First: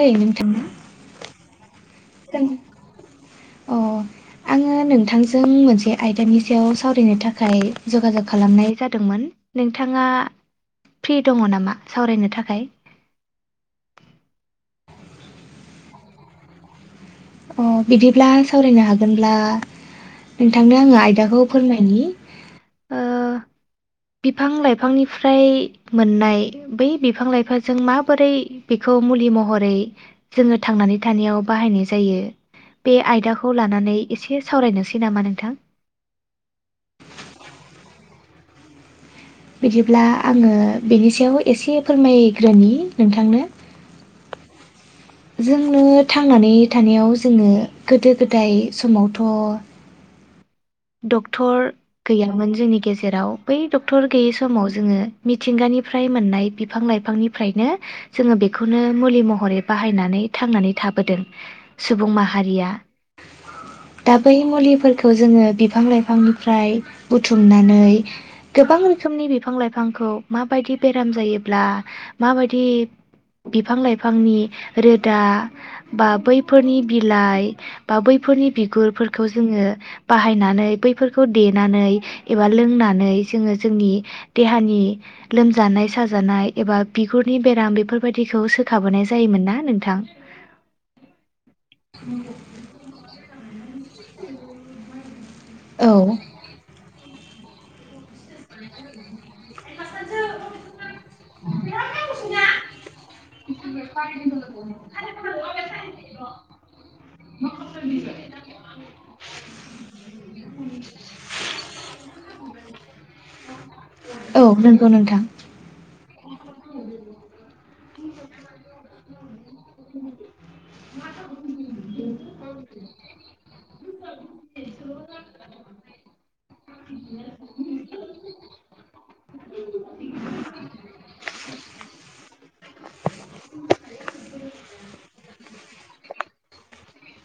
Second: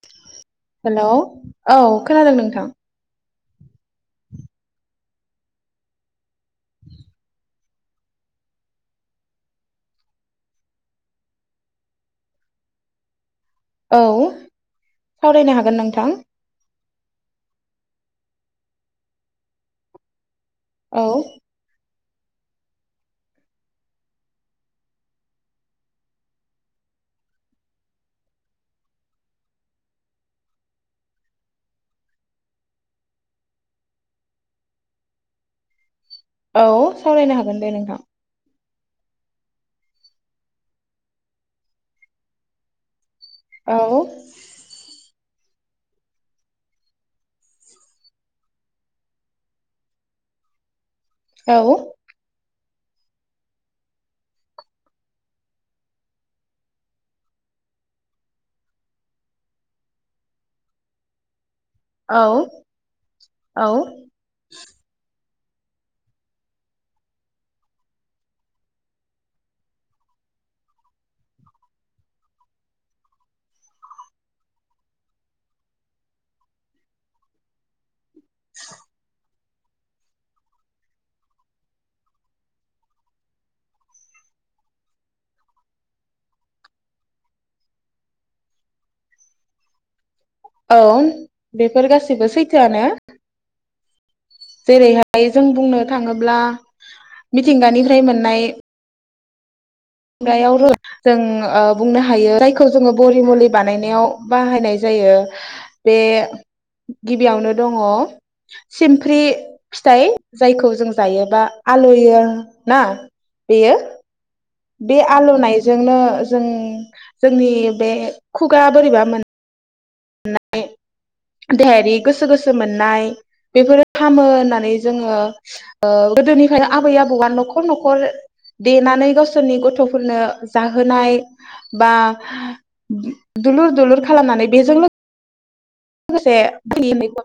ओइ नोंथां हेलौ औ खोनादों जों नोंथां। अ आङो नोंथांजों मोनसे आयदानि सायाव सावरायनो थाखाय जगाजग खालामनाय जादोंमोन नोंथाङा फ्रि दङ नामा सावरायनो थाखाय? औ सावरायनो हागोन नोंथां। अ बिदिब्ला सावरायनो हागोनब्ला नोंथांनो आङो औ आयदाखौ फोरमायनि ओ बिफां लाइफांनिफ्राय मोननाय बै बिफां लाइफाजों माबोरै बेखौ मुलि महरै जोङो थांनानै थानायाव बाहायनाय जायो बे आयदाखौ लानानै एसे सावरायनोसै नामा नोंथां औ सावरायनो हागोन दे नोंथां। बिदिब्ला आङो बेनि सायाव एसे फोरमायग्रोनि। नोंथांनो औ जोंनो थांनानै थानायाव जोङो गोदो गोदाय समावथ' औ डक्टर गैयामोन जोंनि गेजेराव बै डक्टर गैयै समाव जोङो मिथिंगानिफ्राय मोननाय बिफां लाइफांनिफ्रायनो जोङो बेखौनो मुलि महरै बाहायनानै थांनानै थाबोदों सुबुं औ माहारिया औ दा बै मुलिफोरखौ जोङो बिफां लाइफांनिफ्राय बुथुमनानै गोबां रोखोमनि बिफां लाइफांखौ माबायदि बेराम जायोब्ला माबायदि बिफां लाइफांनि रोदा बा बैफोरनि बिलाइ बा बैफोरनि बिगुरफोरखौ ज जोङो बाहायनानै बैफोरखौ देनानै एबा लोंनानै जोङो जोंनि देहानि लोमजानाय साजानाय एबा बिगुरनि बेराम बेफोरबायदिखौ सोखाबोनाय जायोमोन ना नोंथां। औ बेफोर गासिबो सैथोआनो जेरैहा य जों बुंनो औ थाङोब्ला मिथिंगानिफ्राय मोननाय गायाव [unintelligible] जों ओ बुंनो हायो जायखौ जोङो बरि मुलि बानायनायाव बाहायनाय जायो बे गिबियावनो दङ सिमफ्रि फिथाइ जायखौ जों जायोबा आलयो ना बेयो औ नंगौ बे नोंथां आलौनायजोंनो जों जोंनि बे खुगा बोरैबा मोन [unintelligible] देहायारि गोसो गोसो मोननाय बेफोरो हामो होननानै जोङो गोदोनिफ्रायनो आबै आबौआ न'खर न'खर देनानै गावसोरनि गथ'फोरनो जाहोनाय बा दुलुर दुलुर खालामनानै बेजोंनो [inaudible] लोगोसे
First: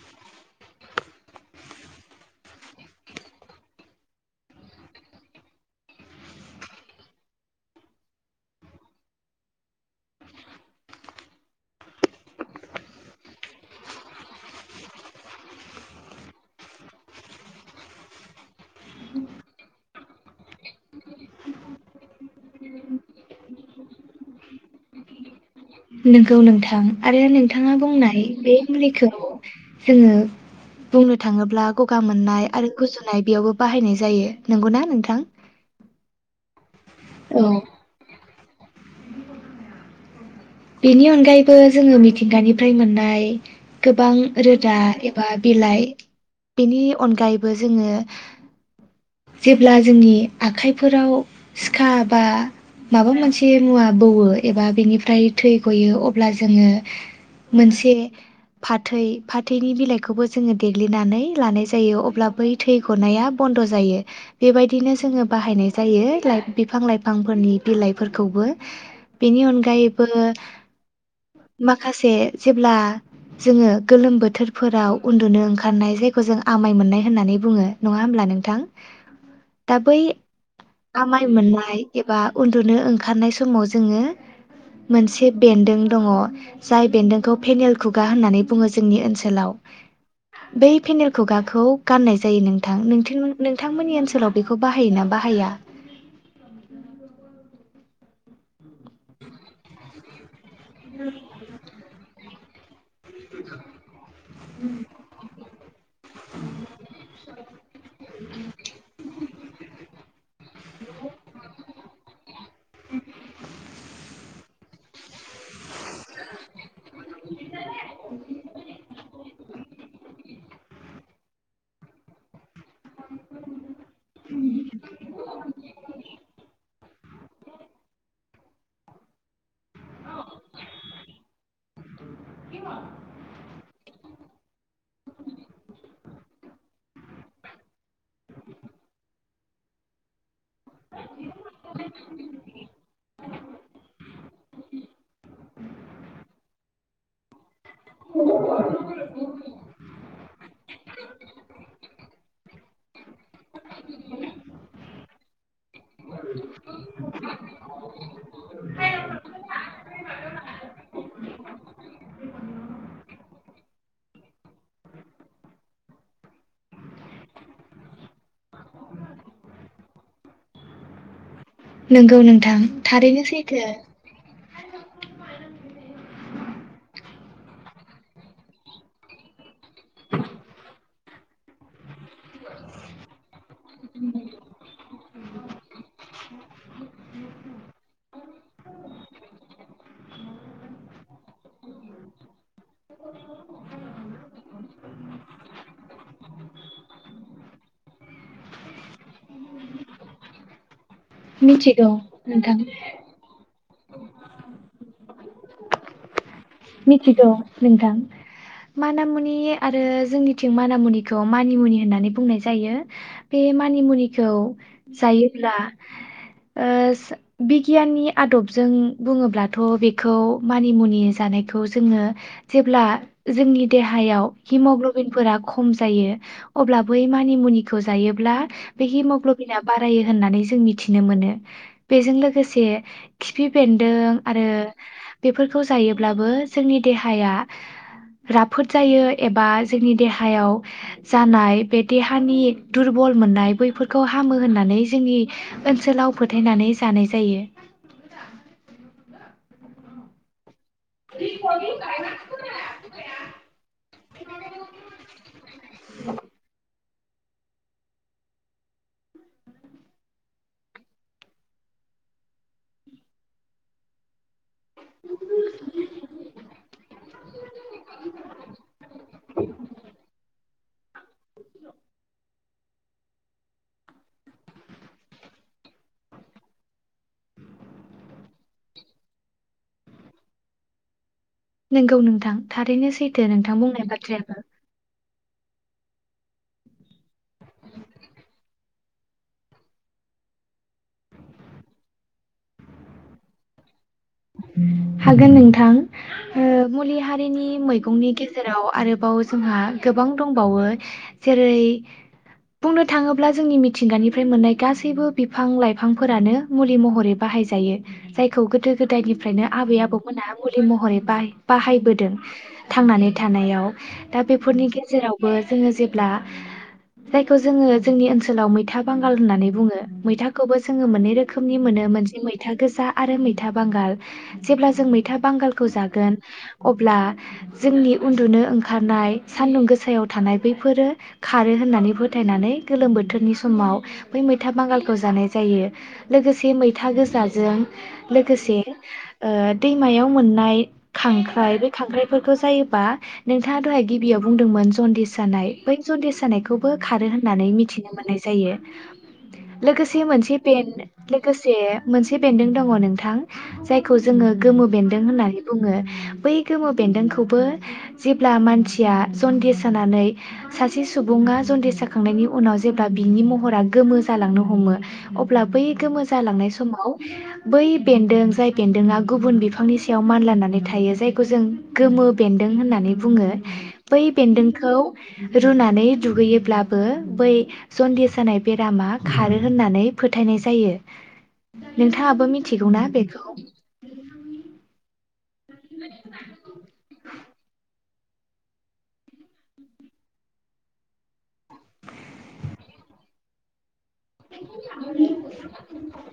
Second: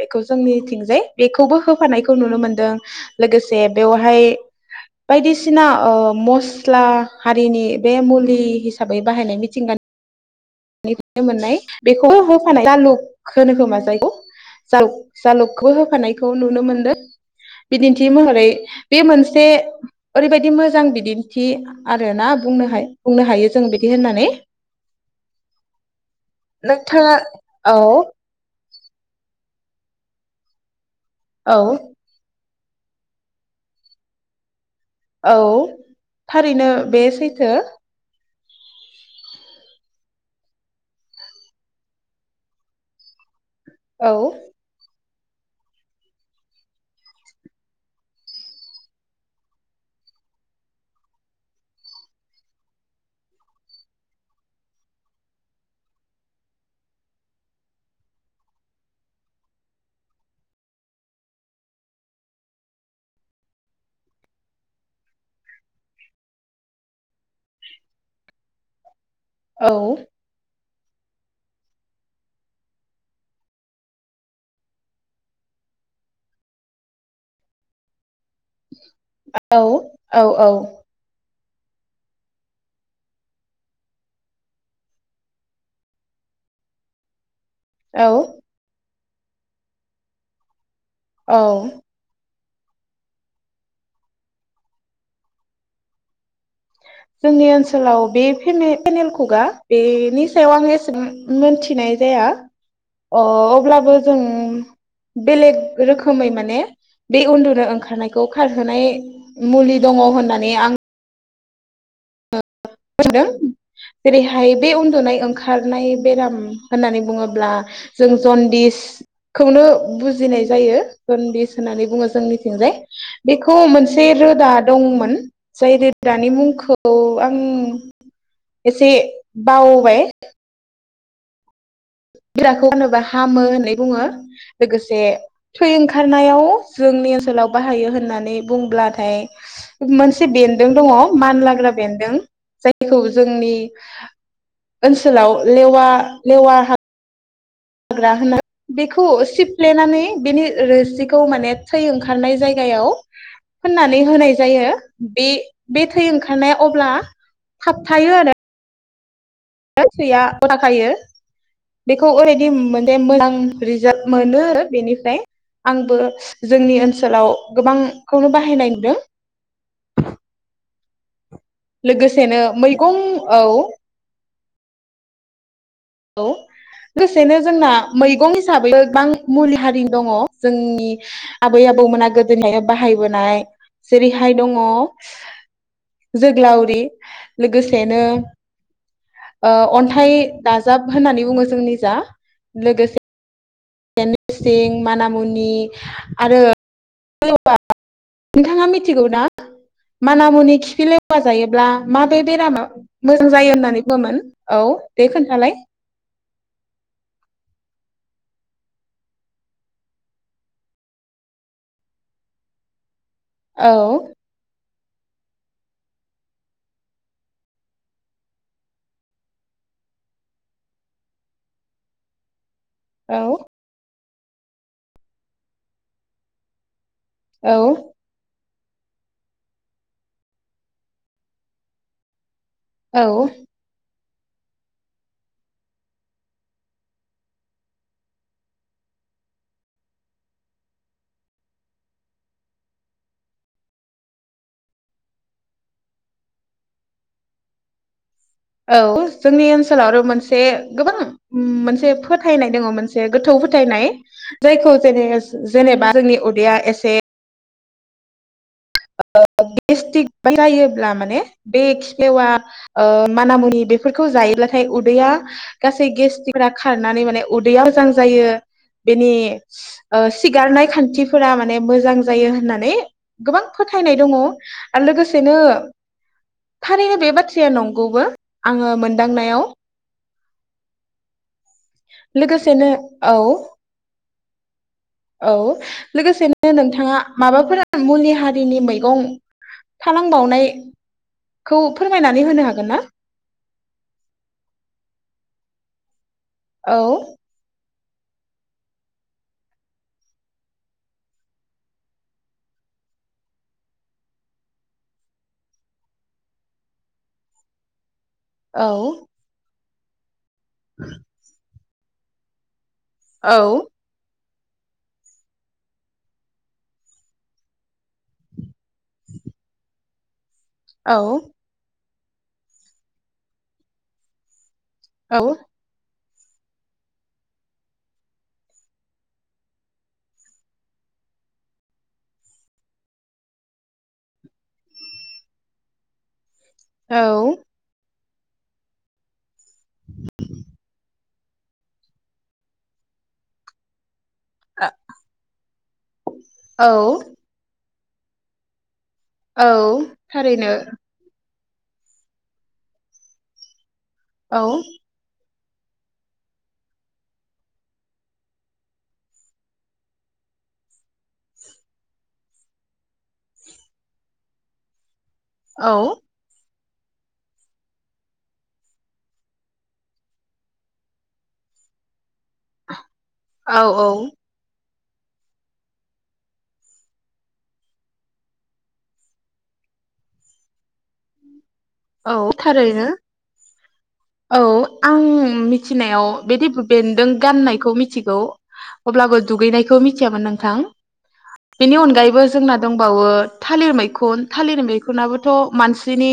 बेखौ जोंनिथिंजाय बेखौबो होफानायखौ नुनो मोनदों लोगोसे बेवहाय बायदिसिना ओ मस्ला हारिनि बे मुलि हिसाबै बाहायनाय मिथिंगानि फ्रायनो मोननाय बेखौ होफानाय जालुक होनो खोमा जायखौ जालु जालुकखौबो होफानायखौ नुनो मोनदों बिदिन्थि महरै बे मोनसे ओरैबायदि मोजां बिदिन्थि आरो ना बुं बुंनो हायो जों बिदि होननानै नोंगौ नोंथां नोंथाङा आरो नोंथाङा औ बुंनाय बे मुलिखौ जोङो बुंनो औ थाङोब्ला गगा मोननाय आरो गुजुनाय बेयावबो बाहायनाय जायो नंगौना? नोंथां? औ थारैनो नो‌ बे सैथो औ बेनि अनगायैबो जोङो मिथिंगानिफ्राय मोननाय गोबां औ रोदा बा बिलाइ बेनि अनगायैबो जोङो जेब्ला जोंनि आखाइफोराव सिखा बा माबा मोनसे मुवा बौवो एबा बेनिफ्राय थै गयो अब्ला जोङो मोनसे फाथै फाथैनि बिलाइखौबो जोङो देग्लिनानै लानाय जायो अब्ला बै थै गनाया बन्द' जायो बेबायदिनो जोङो बाहायनाय जायो बिफां लाइफांफोरनि बिलाइफोरखौबो बेनि औ अनगायैबो माखासे जेब्ला जोङो गोलोम बोथोरफोराव उन्दुनो ओंखारनाय जायखौ जों आमाय मोननाय होननानै बुङो नङा होमब्ला नों थां औ दा बै औ औ आमाय मोन एबा उन्दुनो ओंखारनाय समाव जोङो मोनसे बेन्दों दङ जाय बेन्दों खौ फेनेल खुगा औ होननानै बुङो जोंनि ओनसो सोलाव बे पेनेल औ खुगाखौ गाननाय जायो थां नोंथांमोननि ओनसोलाव बेखौ बाहायोना बाहाया? जोंनि ओनसोलाव बे फे-फेनेल खुगा बेनि सायाव आं एसे मोनथिनाय जाया अ अब्लाबो जों बेलेग रोखोमै माने बे उन्दुनो ओंखारनायखौ खारहोनाय मुलि दङ होननानै आं [unintelligible] [unintelligible] जेरैहाय बे उ ओनाय ओंखारनाय बेराम होननानै बुङोब्ला जों जनदिस खौनो बुजिनाय जायो जनदिस होननानै बुङो जोंनि जाय बेखौ मोनसे रोदा दंमोन जाय रोदानि मुंखौ औ आं एसे बावबाय बि [unintelligible] खौ होनोबा हामो होननानै बुङो। लोगोसे थै ओंखारनायाव जोंनि ओनसोलाव बाहायो होननानै बुंब्लाथाय मोनसे बेदों दङ मानलाग्रा बेन्दों जायखौ जोंनि ओनसोलाव लेवा लेवा हा हाग्रा होननानै बेखौ सिफ्लेनानै बेनि रोसिखौ माने थै ओंखारनाय जायो गायाव फोनानै होनाय जायो बे बे थै ओंखारनाया अब्ला थाबथायो आरो सैया थाखायो बेखौ ओरैदि मोने मोजां रिजाल्ट मोनो आरो बेनिफ्राय आंबो जोंनि ओनसोलाव गोबां खौनो बाहायनाय नुदों नोंगौ लोगोसेनो नोंथां मैगं थारैनो औ सैथो औ लोगोसेनो जोंना मैगं हिसाबै गोबां मुलि हारि दङ जोंनि आबै आबौमोना गोदोनिफाय बाहायबोनाय जेरैहाय दङ जोगलावरि लोगोसेनो ओ अन्थाइ दाजाब होननानै बुङो जोंनिजा लोगोसे नोरसिं मानामुनि [unintelligible] आरो नोंथाङा मिथिगौ ना मानामुनि खिफिले लेवा जायोब्ला मिथिगौ माबे नोंथां बेरामा मोजां जायो होननानै मोन औ दे खोन्थालाय मिथिगौ नोंथां मानामुनि आरो जोंनिथिं मानामुनिखौ मानिमुनि होननानै बुंनाय जायो बे औ मानिमुनिखौ जायोब्ला बिगियाननि आदबजों बुङोब्लाथ' बेखौ मानि मुनि जानाय बेखौ जोङो जेब्ला औ जोंनि देहायाव हिमग्ल'बिनफोरा खम जायो अब्ला बै औ मानिमुनिखौ जायोब्ला बे हिमग्ल'बिना बारायो होननानै जों मिथिनो मोनो बेजों लोगोसे से औ खिफि बेन्दों आरो बेफोरखौ जायोब्लाबो जोंनि देहाया राफोद जायो एबा जोंनि देहायाव जानाय बे देहानि दुरबल मोननाय बैफोरखौ हामो होननानै जोंनि ओनसोलाव फोथायनानै जानाय जायो औ जोंनि ओनसोलाव आरो मोनसे गोबां मोनसे फोथायनाय दङ मोनसे गोथौ फोथायनाय जायखौ जेने जेनेबा जोंनि उदैया एसे [unintelligible] गेस्टिक जायोब्ला माने बे खि [unintelligible] फिलेवा माननिमुनि बेफोरखौ जायोब्ला उदैआ गेसफोरा खारनानै माने उदैया मोजां जायो बेनि सिगारनाय खान्थिफोरा माने मोजां जायो होननानै गोबां फोथायनाय दङ आरो लोगोसेनो थारैनो बे बाथ्राया नंगौबो आङो मोनदांनायाव नोंगौ नोंथां लोगोसेनो थारैनो औ सैथो नोंथां बुंनाय बाथ्रायाबो औ लोगोसेनो नोंथाङा माबाफोर मुलि हारिनि मैगं थानांबावनायखौ फोरमायनानै होनो हागोन न? हागोन नोंथां। हो औ मुलि हारिनि मै बिनि गेजेराव आरोबाव जोंहा गोबां दंबावो जेरै बुंनो थाङोब्ला जोंनि मिथिंगानिफ्राय मोननाय गासैबो बिफां लाइफांफोरानो मुलि महरै बाहायजायो। जायखौ औ गोदो गोदायनिफ्रायनो आबै आबौ मोना मुलि महरै बाहाय बाहायबोदों। थांनानै औ थानायाव दा बेफोरनि गेजेरावबो जोङो जेब्ला जायखौ जोङो जोंनि ओनसोलाव मैथा बांगाल होननानै बुङो मैथा खौबो जोङो औ मोननै रोखोमनि मोनो मोन। मैथा गोजा आरो मै मैथा बांगाल जेब्ला जों मैथा औ बांगालखौ जागोन अब्ला जोंनि उन्दुनो ओंखारनाय सान्दुं गोसायाव थानाय बैफोरो खारो होननानै फोथायनानै गोलोम बोथोरनि समाव बै मैथा बांगालखौ जानाय जायो लोगोसे से मैथा गोजाजों लोगोसे ओ दैमायाव मोननाय खांख्राइ बे खांख्राइफोरखौ जायोबा नोंथाङा दहाय गिबियाव बुंदोंमोन जन्दिस जानाय बै जन्दिस जानायखौबो औ खारो होननानै मिथिनो मोननाय जायो। औ लोगोसे मोनसे थारैनो बेन लोगोसे मोनसे बेन्दों दङ नोंथां थां जाय खौ जोङो औ गोमो बेन्दों होननानै बुङो बै गोमो बेन्दोंखौबो जेब्ला मानसिया जन्दिस जानानै सासे सुबुङा जन्दिस जाखांनायनि उनाव जेब्ला बिनि महरा गोमो जालांनो हमो। अब्ला बै औ गोमो जालांनाय सम माव बै बेन्दों जाय बेन्दोंआ गुबुन बिफांनि सायाव मानलानानै थायो जायखौ जों गोमो बेन्दों होननानै बुङो औ औ बै बेन्दोंखौ रुनानै दुगैयोब्लाबो बै जन्दिस जानाय बेरामा खारो होननानै फोथायनाय जायो नोंथाङाबो औ मि थारैनो औ आं उम। उम मिथिनायाव बिदि बेन्दों गाननायखौ मिथिगौ अब्लाबो दुगैनायखौ मिथियामोन नोंथां बेनि अनगायैबो जोंना दंबावो थालिर मै खुन थालिर मैखुनाबोथ मानसिनि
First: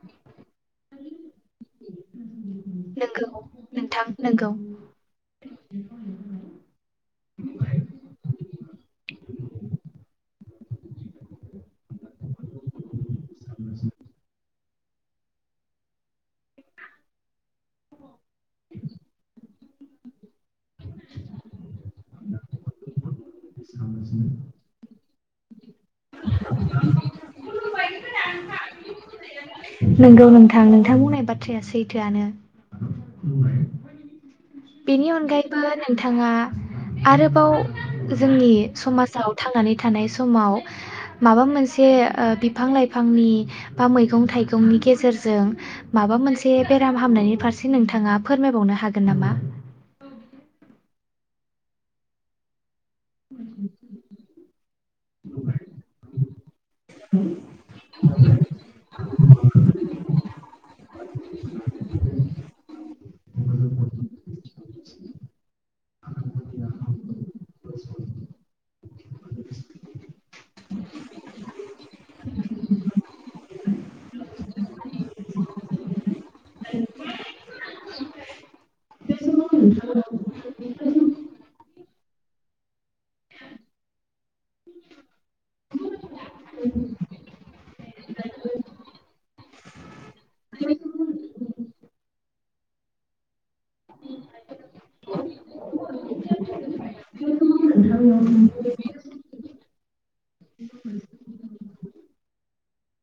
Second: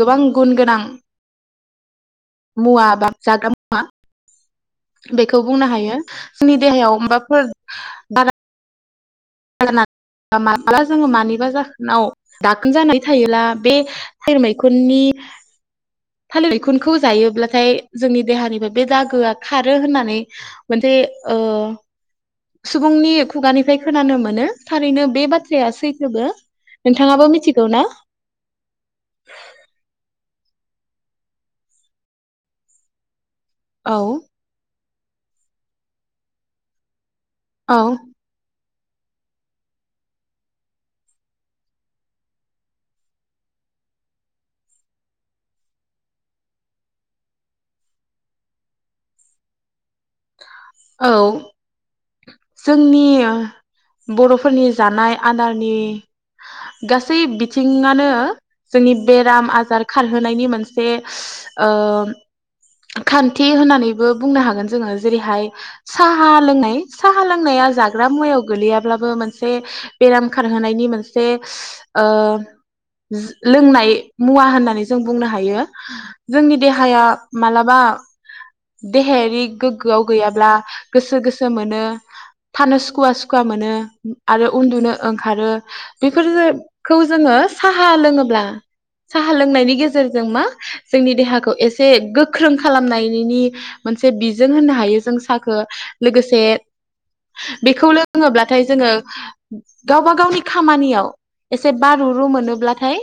गोबां गुन गोनां। मुवा बा नोंगौ जाग्रा मुवा नोंथां नोंगौ बेखौ बुंनो हायो जोंनि देहायाव माबाफोर बारा मालाबा जोङो मानिबा जाहोनाव दाखोन जानाय थायोब्ला बे थालिर मैखुननि थालिर मैखुनखौ जायोब्लाथाय जोंनि देहानिफ्राय बे दागोआ खारो होननानै मोनसे ओ सुबुंनि खुगानिफ्राय खोनानो मोन नों थारैनो बे बाथ थ्राया सैथोबो नोंथाङाबो मिथिगौ ना नोंगौ नोंथां नोंथां बुंनाय बाथ्राया सैथोआनो औ बेनि अनगायैबो नोंथाङा आरोबाव औ जोंनि समाजाव थांनानै थानाय समाव माबा मोनसे ओ बिफां लाइफांनि बा मैगं थाइगंनि गेजेरजों माबा मोनसे बेराम हामनायनि फारसे नोंथाङा फोरमायबावनो हागोन नामा? औ जोंनि बर'फोरनि जानाय आदारनि गासै बिथिङानो जोंनि बेराम आजार खारहोनायनि मोनसे ओ खान्थि होननानैबो बुंनो हागोन जोङो जेरैहाय साहा लोंनाय साहा लोंनाया जाग्रा मुवायाव गोलैयाब्लाबो मोनसे बेराम खारहोनायनि मोनसे ओ लोंनाय मुवा होननानै जों बुंनो हायो जोंनि देहाया मालाबा देहायारि गोग्गोआव गैयाब्ला गोसो गोसो मोनो थानो सुख सुखुवा सुवा मोनो आरो उन्दुनो ओंखारो बेबोरखौ जोङो साहा लोब्ला साहा लोंनायनि गेजेरजों जों मा जोंनि देहाखौ एसे गोग ख्रों खालामनायनि मोनसे बि हायो जों साहखौ लोगोसे बेखौ लोङोब्लाथाय जोङो गावबा गावनि खामानियाव एसे बारु रु मोनोब्लाथाय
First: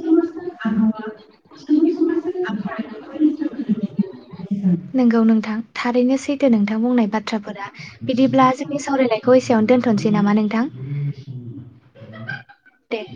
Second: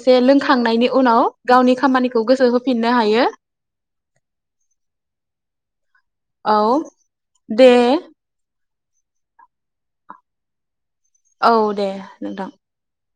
एसे लोंखांनायनि उनाव गावनि खामानिखौ गोसो होफिननो हायो नोंगौ नोंथां थारैनो सैदो औ नोंथां बुंनाय बाथ्राफोरा दे बिदिब्ला जोंनि सावरायनायखौ एसेयाव दोनथ'सै नामा नोंथां औ दे नोंथां। दे